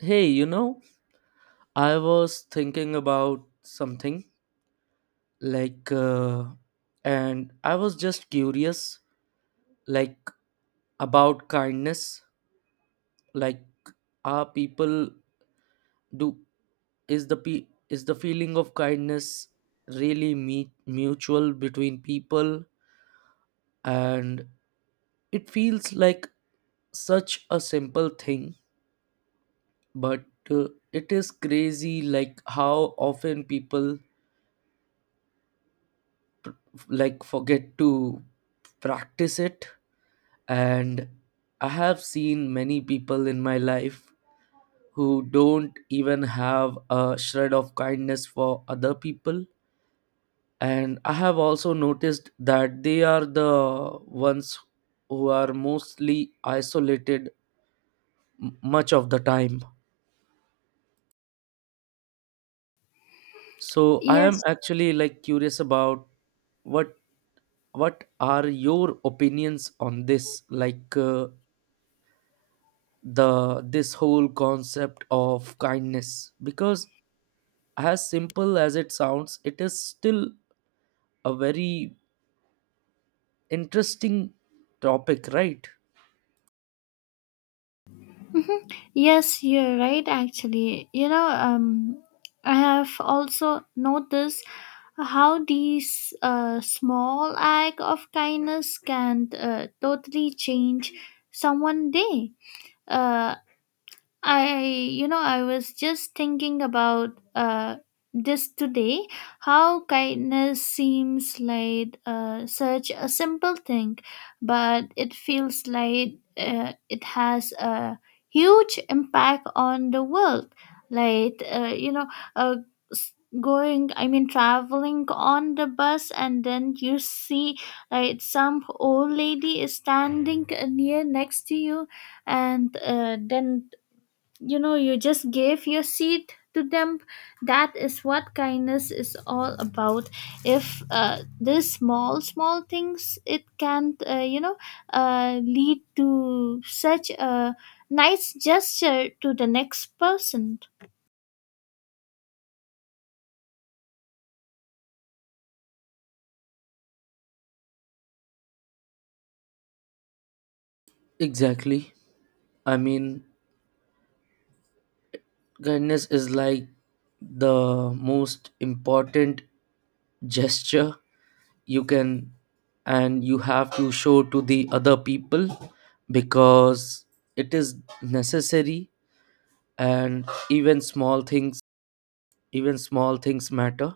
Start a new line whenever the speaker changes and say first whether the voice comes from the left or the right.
right: Hey, I was thinking about something like, and I was just curious, like, about kindness. Like, are people do is the pe is the feeling of kindness really mutual between people? And it feels like such a simple thing, but it is crazy, like how often people like forget to practice it, and I have seen many people in my life who don't even have a shred of kindness for other people, and I have also noticed that they are the ones who are mostly isolated much of the time. So I am
left: Yes.
right: actually like curious about what what are your opinions on this, like, the this whole concept of kindness, because as simple as it sounds, it is still a very interesting topic, right?
left: Mhm. Yes, you're right actually. I have also noticed how these small act of kindness can totally change someone day. Uh, I was just thinking about this today, how kindness seems like such a simple thing, but it feels like it has a huge impact on the world. Like, uh, you know, uh, s- Traveling on the bus, and then you see like some old lady is standing near next to you, and then you know you just gave your seat to them. That is what kindness is all about. If this small small things, it can lead to such a nice gesture to the next person.
right: Exactly. I mean, kindness is like the most important gesture you can, and you have to show to the other people, because it is necessary. And even small things, even small things matter,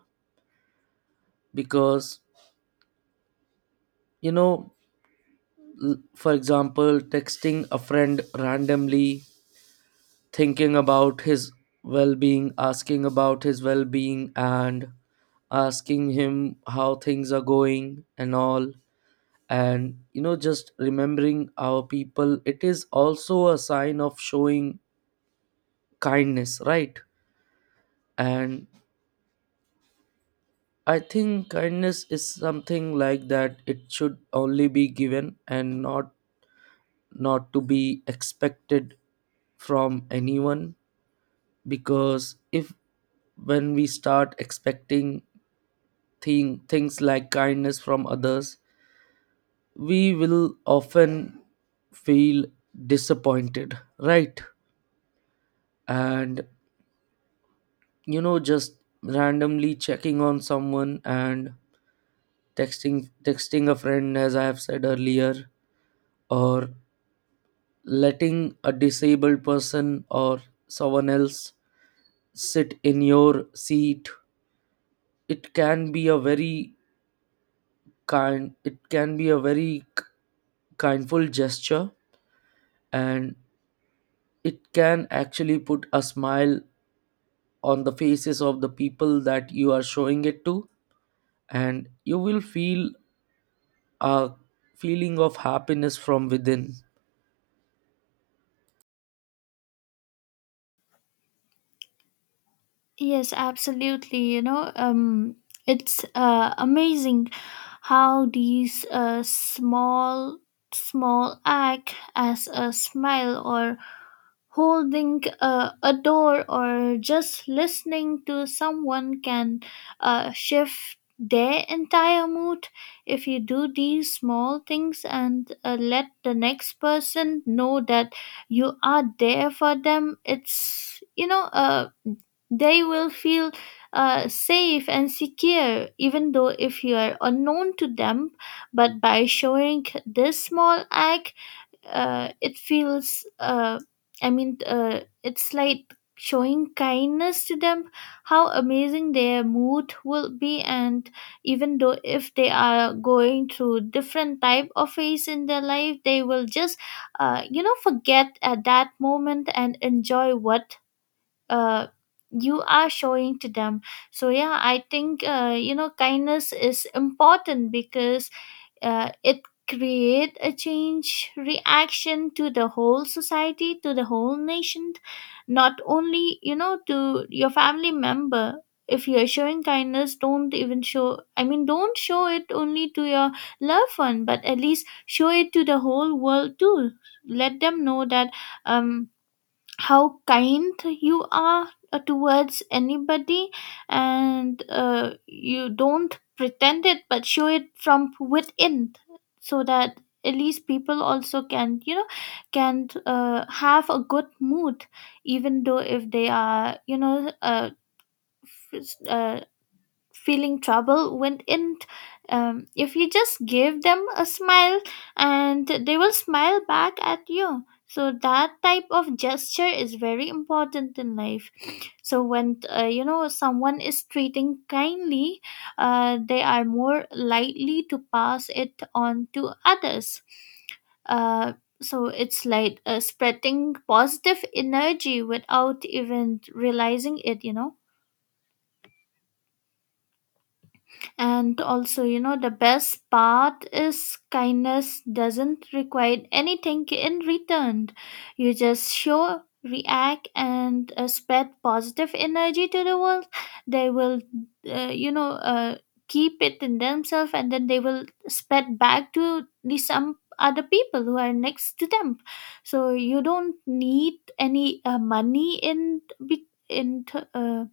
right: because you know for example, texting a friend randomly, thinking about his well-being, asking about his well-being, and asking him how things are going and all. And just remembering our people, it is also a sign of showing kindness, right? And I think kindness is something like that, it should only be given and not to be expected from anyone, because if, when we start expecting things like kindness from others, we will often feel disappointed, right? And just randomly checking on someone, and texting a friend as I have said earlier, or letting a disabled person or someone else sit in your seat, it can be a very kind it can be a very k- kindful gesture, and it can actually put a smile on the faces of the people that you are showing it to, and you will feel a feeling of happiness from within.
left: Yes, absolutely. It's amazing how these small small act as a smile, or holding a door, or just listening to someone can shift their entire mood. If you do these small things and let the next person know that you are there for them, it's they will feel safe and secure, even though if you are unknown to them. But by showing this small act, it feels it's like showing kindness to them. How amazing their mood will be, and even though if they are going through different type of phase in their life, they will just forget at that moment and enjoy what uh, you are showing to them. So yeah, I think kindness is important because it create a change reaction to the whole society, to the whole nation, not only to your family member. If you're showing kindness, don't even show I mean don't show it only to your loved one, but at least show it to the whole world too. Let them know that um how kind you are towards anybody. And you don't pretend it but show it from within, so that at least people also can you know can have a good mood. Even though if they are s- uh, feeling trouble with it, if you just give them a smile, and they will smile back at you. So that type of gesture is very important in life. So when someone is treating kindly, they are more likely to pass it on to others. uh, so it's like spreading positive energy without even realizing it, and also the best part is kindness doesn't require anything in return. You just show react and spread positive energy to the world. They will uh, you know uh, keep it in themselves, and then they will spread back to the some other people who are next to them. So you don't need any money in be- in th- uh,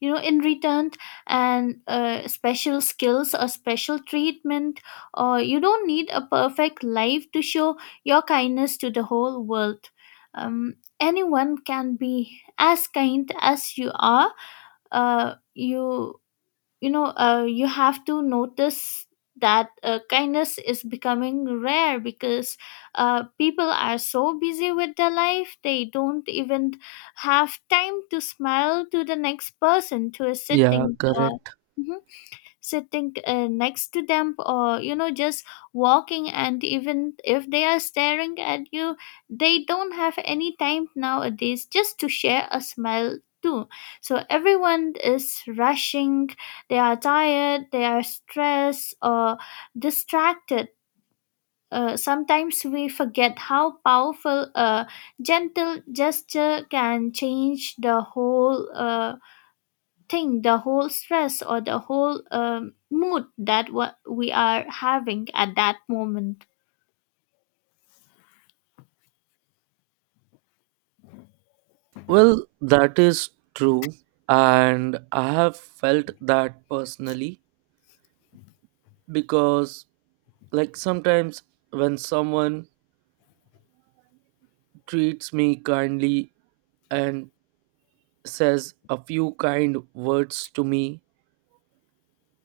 left: in return, and special skills or special treatment, or you don't need a perfect life to show your kindness to the whole world. Anyone can be as kind as you are. uh, you you have to notice that kindness is becoming rare because people are so busy with their life, they don't even have time to smile to the next person, to a
right: Yeah,
left: sitting or
right: correct.
left: Mhm sitting next to them, or just walking, and even if they are staring at you, they don't have any time nowadays just to share a smile too. So everyone is rushing, they are tired, they are stressed or distracted. Sometimes we forget how powerful a gentle gesture can change the whole stress, or the whole mood that what we are having at that moment.
right: Well, that is true, and I have felt that personally, because like sometimes when someone treats me kindly and says a few kind words to me.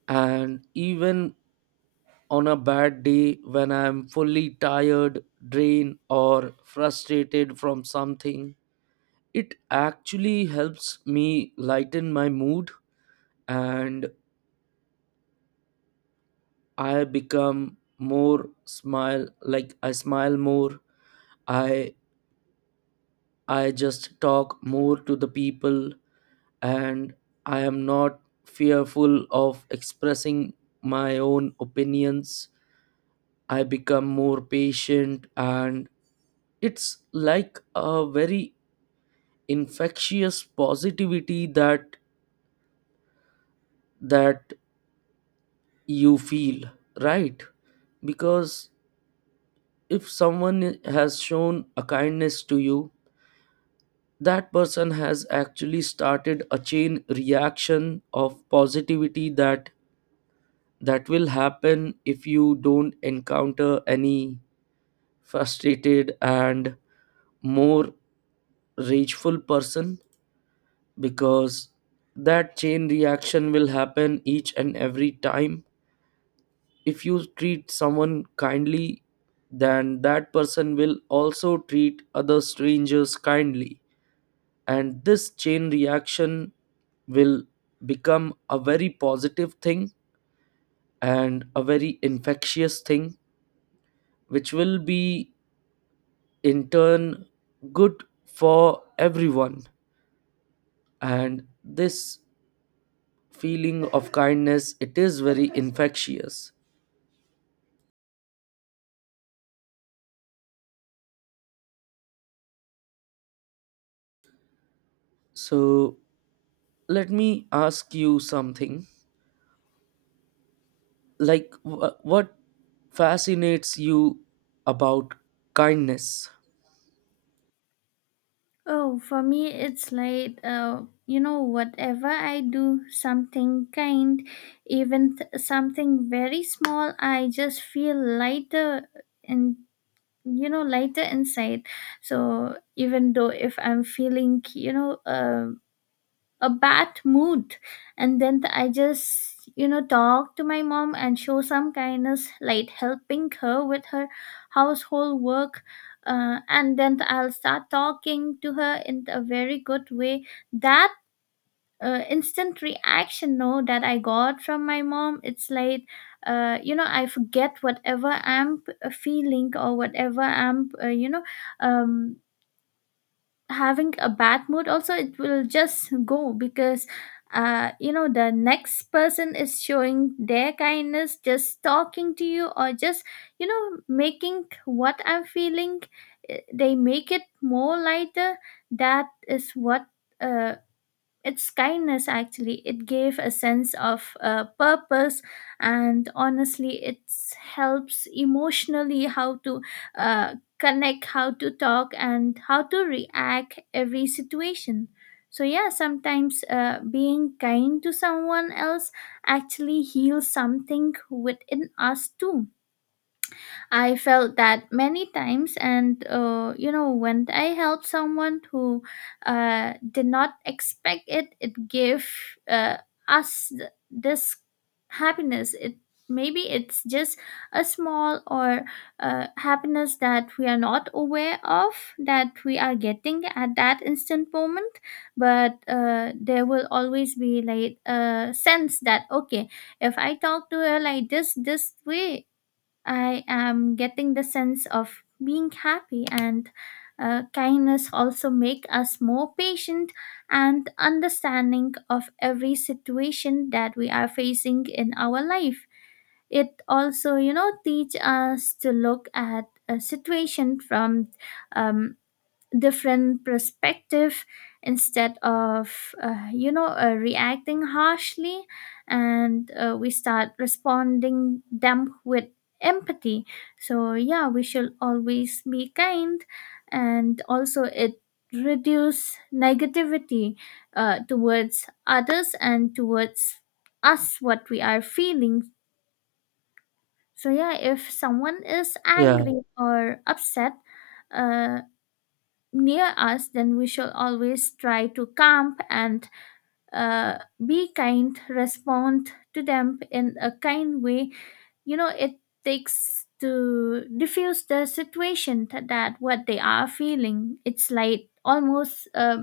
right: And even on a bad day, when I'm fully tired, drained, or frustrated from something, it actually helps me lighten my mood, and I become more smile, like I smile more. I I just talk more to the people, and I am not fearful of expressing my own opinions. I become more patient, and it's like a very infectious positivity that that you feel, right? Because if someone has shown a kindness to you, that person has actually started a chain reaction of positivity that will happen if you don't encounter any frustrated and more rageful person, because that chain reaction will happen each and every time. If you treat someone kindly, then that person will also treat other strangers kindly, and this chain reaction will become a very positive thing and a very infectious thing, which will be, in turn, good for everyone. And this feeling of kindness, it is very infectious. So let me ask you something, like what fascinates you about kindness?
left: Oh, for me, it's like, whatever I do, something kind, something very small, I just feel lighter and, lighter inside. So even though if I'm feeling, a bad mood, and then I just talk to my mom and show some kindness, like helping her with her household work. And then I'll start talking to her in a very good way, that instant reaction no that I got from my mom, it's like I forget whatever feeling, or whatever I'm um having a bad mood also, it will just go. Because you know the next person is showing their kindness, just talking to you or just making what I'm feeling, they make it more lighter. That is what uh its kindness actually, it gave a sense of purpose. And honestly, it helps emotionally how to connect, how to talk, and how to react every situation. So yeah, sometimes being kind to someone else actually heals something within us too. I felt that many times, and when I help someone who did not expect it, it gave uh, this happiness. It maybe it's just a small or happiness that we are not aware of, that we are getting at that instant moment, but there will always be like a sense that okay, if I talk to her like this way, I am getting the sense of being happy. And kindness also make us more patient and understanding of every situation that we are facing in our life. It also teach us to look at a situation from um, different perspective, instead of reacting harshly, and we start responding them with empathy. So yeah, we should always be kind. And also it reduce negativity towards others and towards us, what we are feeling. So yeah, if someone is
right: Yeah,
left: angry or upset uh, near us, then we shall always try to camp and uh, be kind, respond to them in a kind way. You know, it takes to diffuse the situation that, that what they are feeling. It's like almost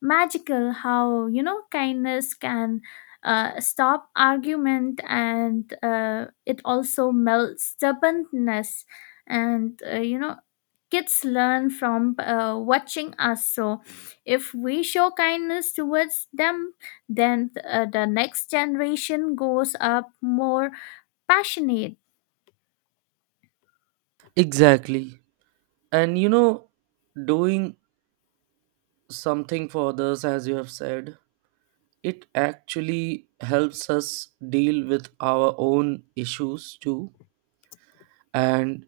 left: magical how, kindness can. Stop argument, and it also melts stubbornness. And kids learn from watching us, so if we show kindness towards them, then the next generation goes up more passionate.
right: exactly. And doing something for others, as you have said, it actually helps us deal with our own issues too. And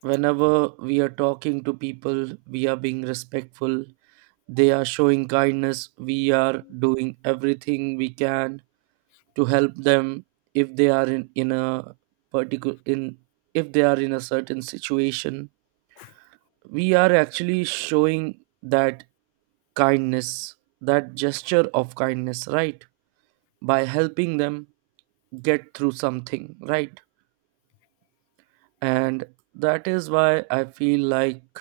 right: whenever we are talking to people, we are being respectful, they are showing kindness, we are doing everything we can to help them. If they are in a particular, in, if they are in a certain situation, we are actually showing that kindness, that gesture of kindness, right, by helping them get through something, right? And that is why I feel like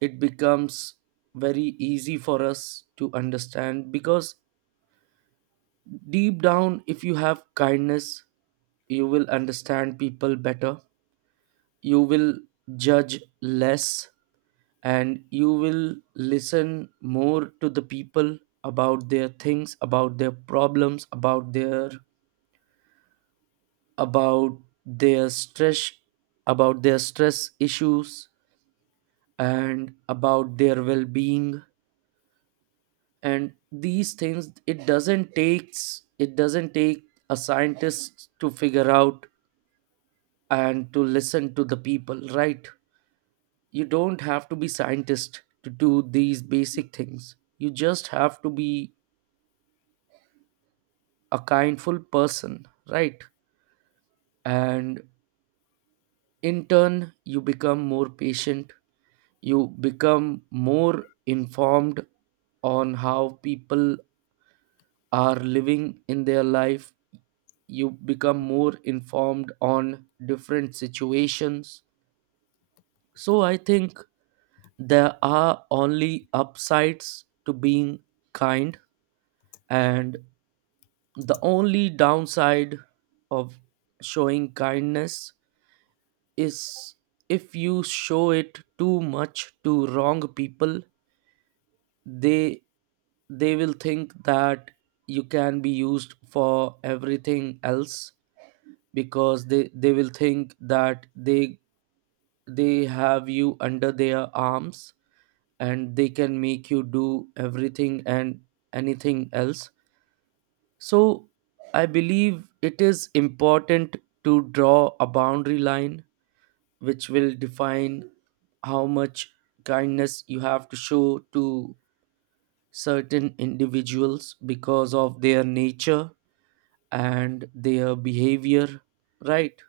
right: it becomes very easy for us to understand, because deep down if you have kindness, you will understand people better, you will judge less, and you will listen more to the people, about their things, about their problems, about about their stress, about their stress issues, and about their well-being. And these things, it doesn't take a scientist to figure out and to listen to the people, right? You don't have to be scientist to do these basic things, you just have to be a kindful person, right? And in turn, you become more patient, you become more informed on how people are living in their life, you become more informed on different situations. So I think there are only upsides to being kind, and the only downside of showing kindness is, if you show it too much to wrong people, they they will think that you can be used for everything else, because they will think that they have you under their arms, and they can make you do everything and anything else. So I believe it is important to draw a boundary line, which will define how much kindness you have to show to certain individuals, because of their nature and their behavior, right?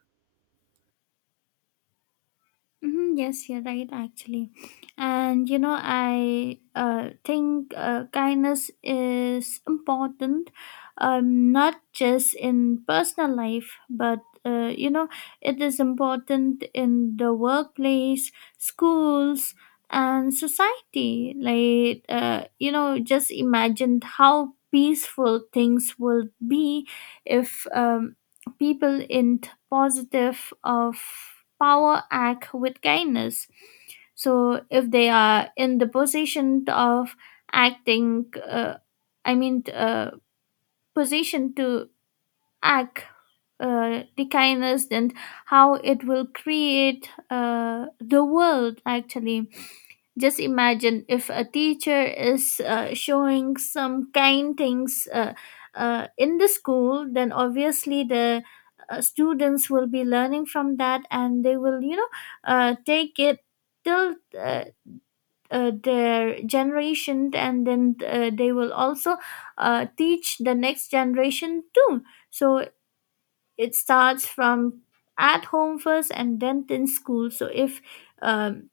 left: Hmm, yes, you're right, actually. And you know, I think kindness is important, not just in personal life, but uh, you know, it is important in the workplace, schools, and society. Like, just imagine how peaceful things would be if people in positive of power act with kindness. So if they are in the position of acting i mean uh, position to act the kindness, and how it will create the world actually. Just imagine if a teacher is showing some kind things in the school, then obviously the students will be learning from that, and they will take it till their generation, and then they will also teach the next generation too. So it starts from at home first, and then in school. So if um,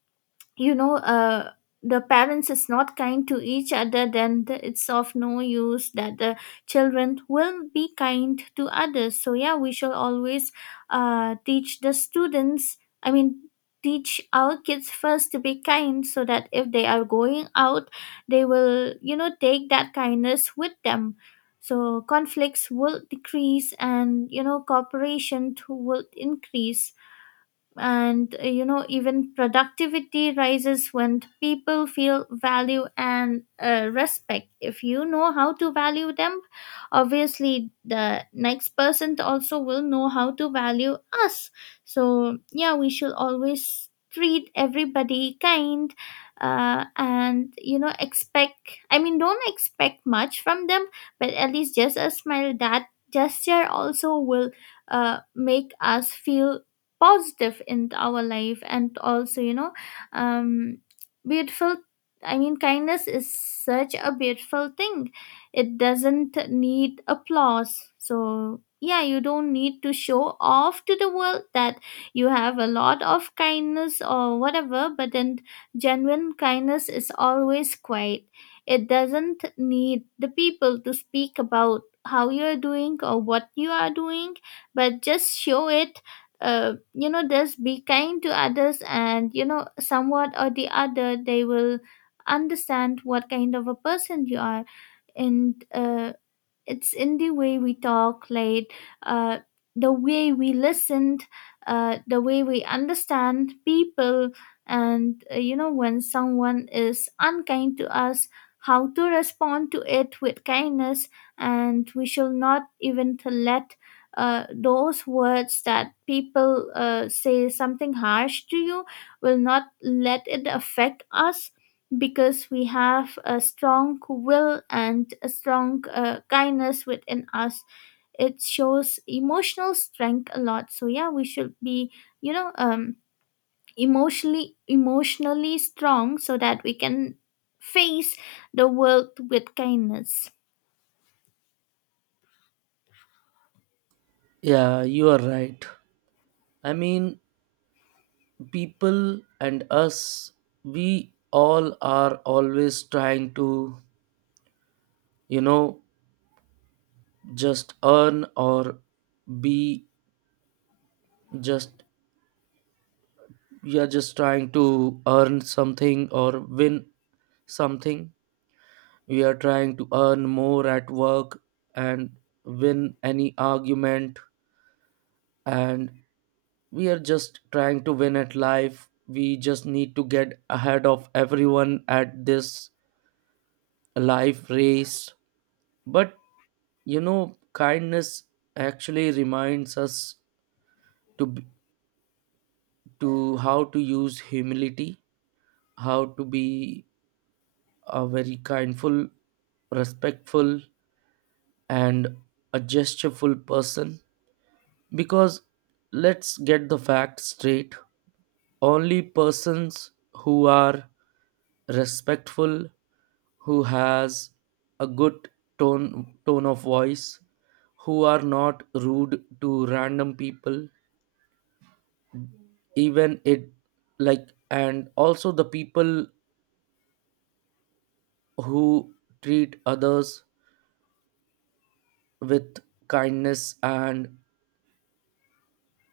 left: you know uh, the parents is not kind to each other, then the, it's of no use that the children will be kind to others. So yeah, we shall always teach the students I mean teach our kids first to be kind, so that if they are going out, they will take that kindness with them. So conflicts will decrease, and cooperation too will increase. And even productivity rises when people feel value and respect. If you know how to value them, obviously the next person also will know how to value us. So yeah, we should always treat everybody kind. And you know, expect I mean don't expect much from them, but at least just a smile. That gesture also will make us feel positive in our life. And also um beautiful, I mean kindness is such a beautiful thing. It doesn't need applause. So yeah, you don't need to show off to the world that you have a lot of kindness or whatever. But then genuine kindness is always quiet. It doesn't need the people to speak about how you are doing or what you are doing, but just show it. Just be kind to others, and you know somewhat or the other they will understand what kind of a person you are. And it's in the way we talk late, uh, the way we listened, the way we understand people. And when someone is unkind to us, how to respond to it with kindness. And we shall not even to let those words that people say something harsh to You will not let it affect us because we have a strong will and a strong kindness within us. It shows emotional strength a lot, so yeah, we should be you know um emotionally strong so that we can face the world with kindness.
right: Yeah, you are right. I mean, people and us, we all are always trying to, you know just earn or be, just we are just trying to earn something or win something. We are trying to earn more at work, and win any argument, and we are just trying to win at life, we just need to get ahead of everyone at this life race. But kindness actually reminds us, to b- to how to use humility, how to be a very kindful, respectful, and a gestureful person. Because let's get the facts straight, only persons who are respectful, who has a good tone of voice, who are not rude to random people, even it like, and also the people who treat others with kindness, and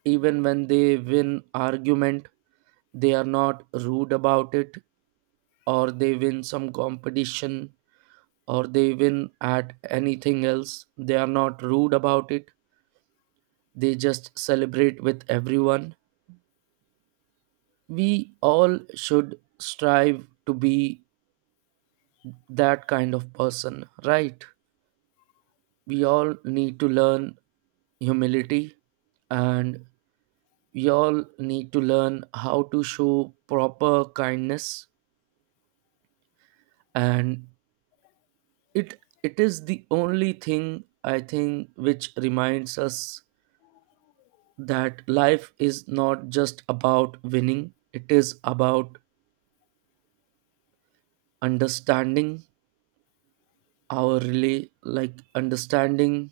right: even when they win argument, they are not rude about it, or they win some competition, or they win at anything else, they are not rude about it, they just celebrate with everyone. We all should strive to be that kind of person, right? We all need to learn humility, and we all need to learn how to show proper kindness. And it is the only thing, I think, which reminds us that life is not just about winning, it is about understanding, our relay like understanding,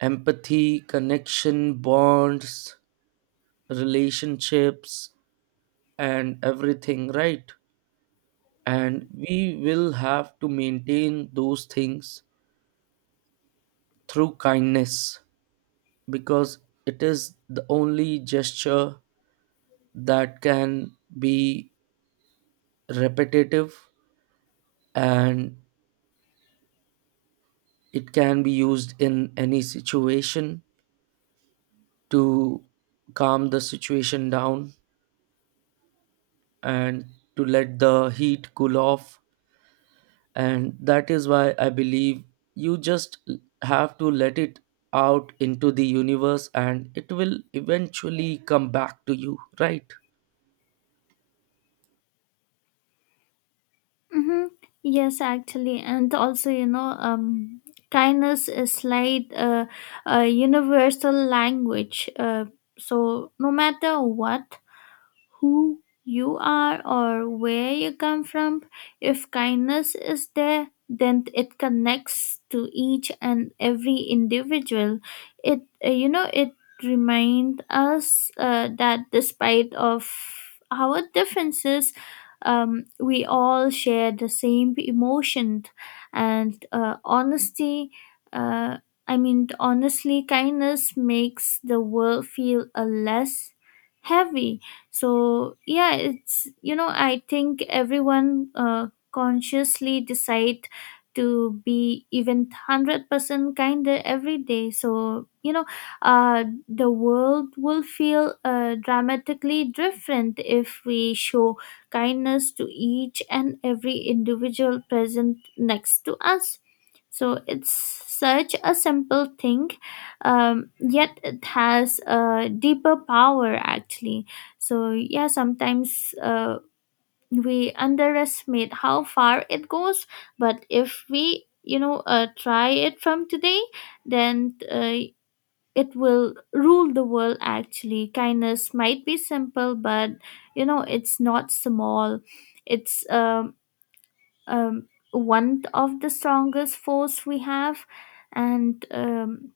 right: empathy, connection, bonds, relationships, and everything, right? And we will have to maintain those things through kindness, because it is the only gesture that can be repetitive, and it can be used in any situation to calm the situation down and to let the heat cool off. And that is why I believe you just have to let it out into the universe, and it will eventually come back to you, right?
left: Mm-hmm. Yes, actually, and also kindness is like a universal language, so no matter what, who you are or where you come from. If kindness is there, then it connects to each and every individual. It it reminds us that despite of our differences, we all share the same emotion and honesty. Uh, I mean, honestly, kindness makes the world feel a less heavy. So yeah, it's, you know, I think everyone consciously decide to be even 100% kinder every day. So you know, uh, the world will feel dramatically different if we show kindness to each and every individual present next to us. So it's such a simple thing, yet it has a deeper power, actually. So yeah, sometimes we underestimate how far it goes. But if we, you know, try it from today, then it will rule the world. Actually, kindness might be simple, but you know, it's not small. It's one of the strongest force we have, and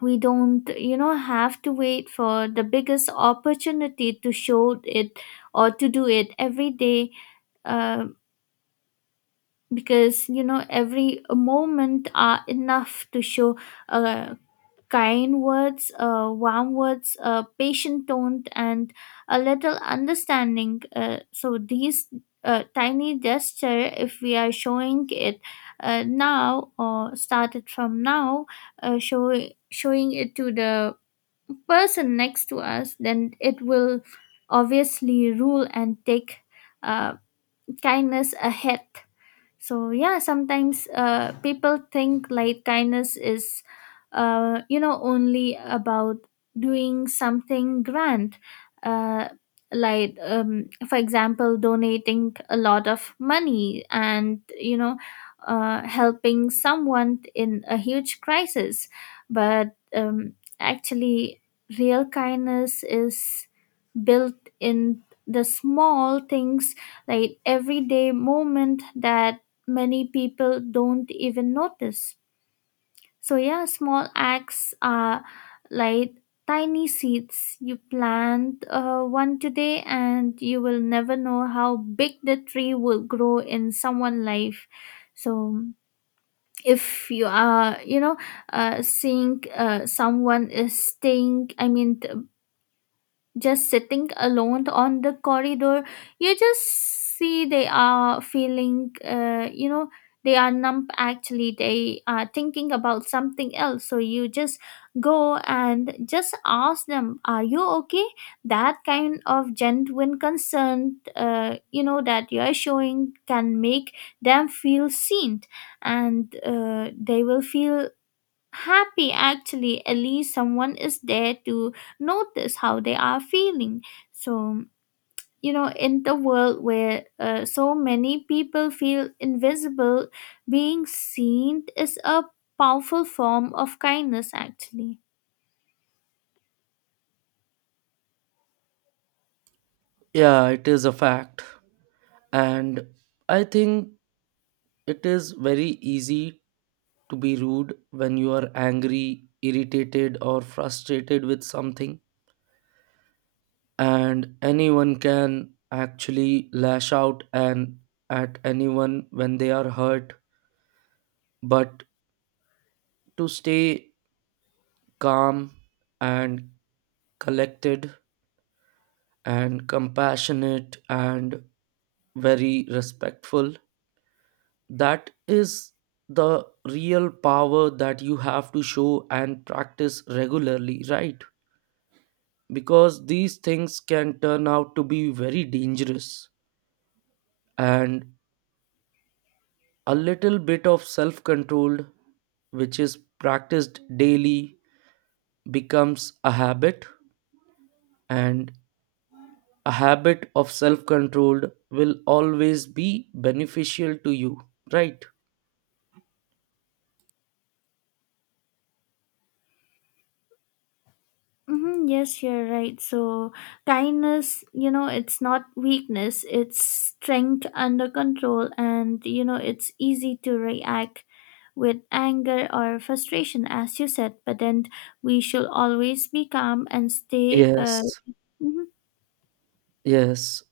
left: we don't, you know, have to wait for the biggest opportunity to show it or to do it every day, uh, because you know every moment are enough to show uh, kind words, warm words, patient tone and a little understanding. So these tiny gesture, if we are showing it now or started from now, uh, show, showing it to the person next to us, then it will obviously rule and take uh, kindness ahead. So yeah, sometimes people think like kindness is you know only about doing something grand, uh, like for example donating a lot of money and you know helping someone in a huge crisis. But actually real kindness is built in the small things, like everyday moment that many people don't even notice. So yeah, small acts are like tiny seeds. You plant one today, and you will never know how big the tree will grow in someone's life. So, if you are, you know, seeing someone is staying, I mean, just sitting alone on the corridor, you just see they are feeling, you know, they are numb, actually they are thinking about something else, so you just go and just ask them, are you okay? That kind of genuine concern, you know, that you are showing can make them feel seen, and they will feel happy, actually at least someone is there to notice how they are feeling. So you know, in the world where so many people feel invisible, being seen is a powerful form of kindness, actually.
right: Yeah, it is a fact. And I think it is very easy to be rude when you are angry, irritated, or frustrated with something, and anyone can actually lash out and at anyone when they are hurt. But to stay calm and collected and compassionate and very respectful. That is the real power that you have to show and practice regularly, right? Because these things can turn out to be very dangerous. And a little bit of self control, which is practiced daily, becomes a habit. And a habit of self control will always be beneficial to you, right?
left: Mm-hmm, yes, you're right. So, kindness, you know, it's not weakness, it's strength under control, and, you know, it's easy to react with anger or frustration, as you said, but then we should always be calm and stay.
right: Yes,
left: Mhm.
right: yes.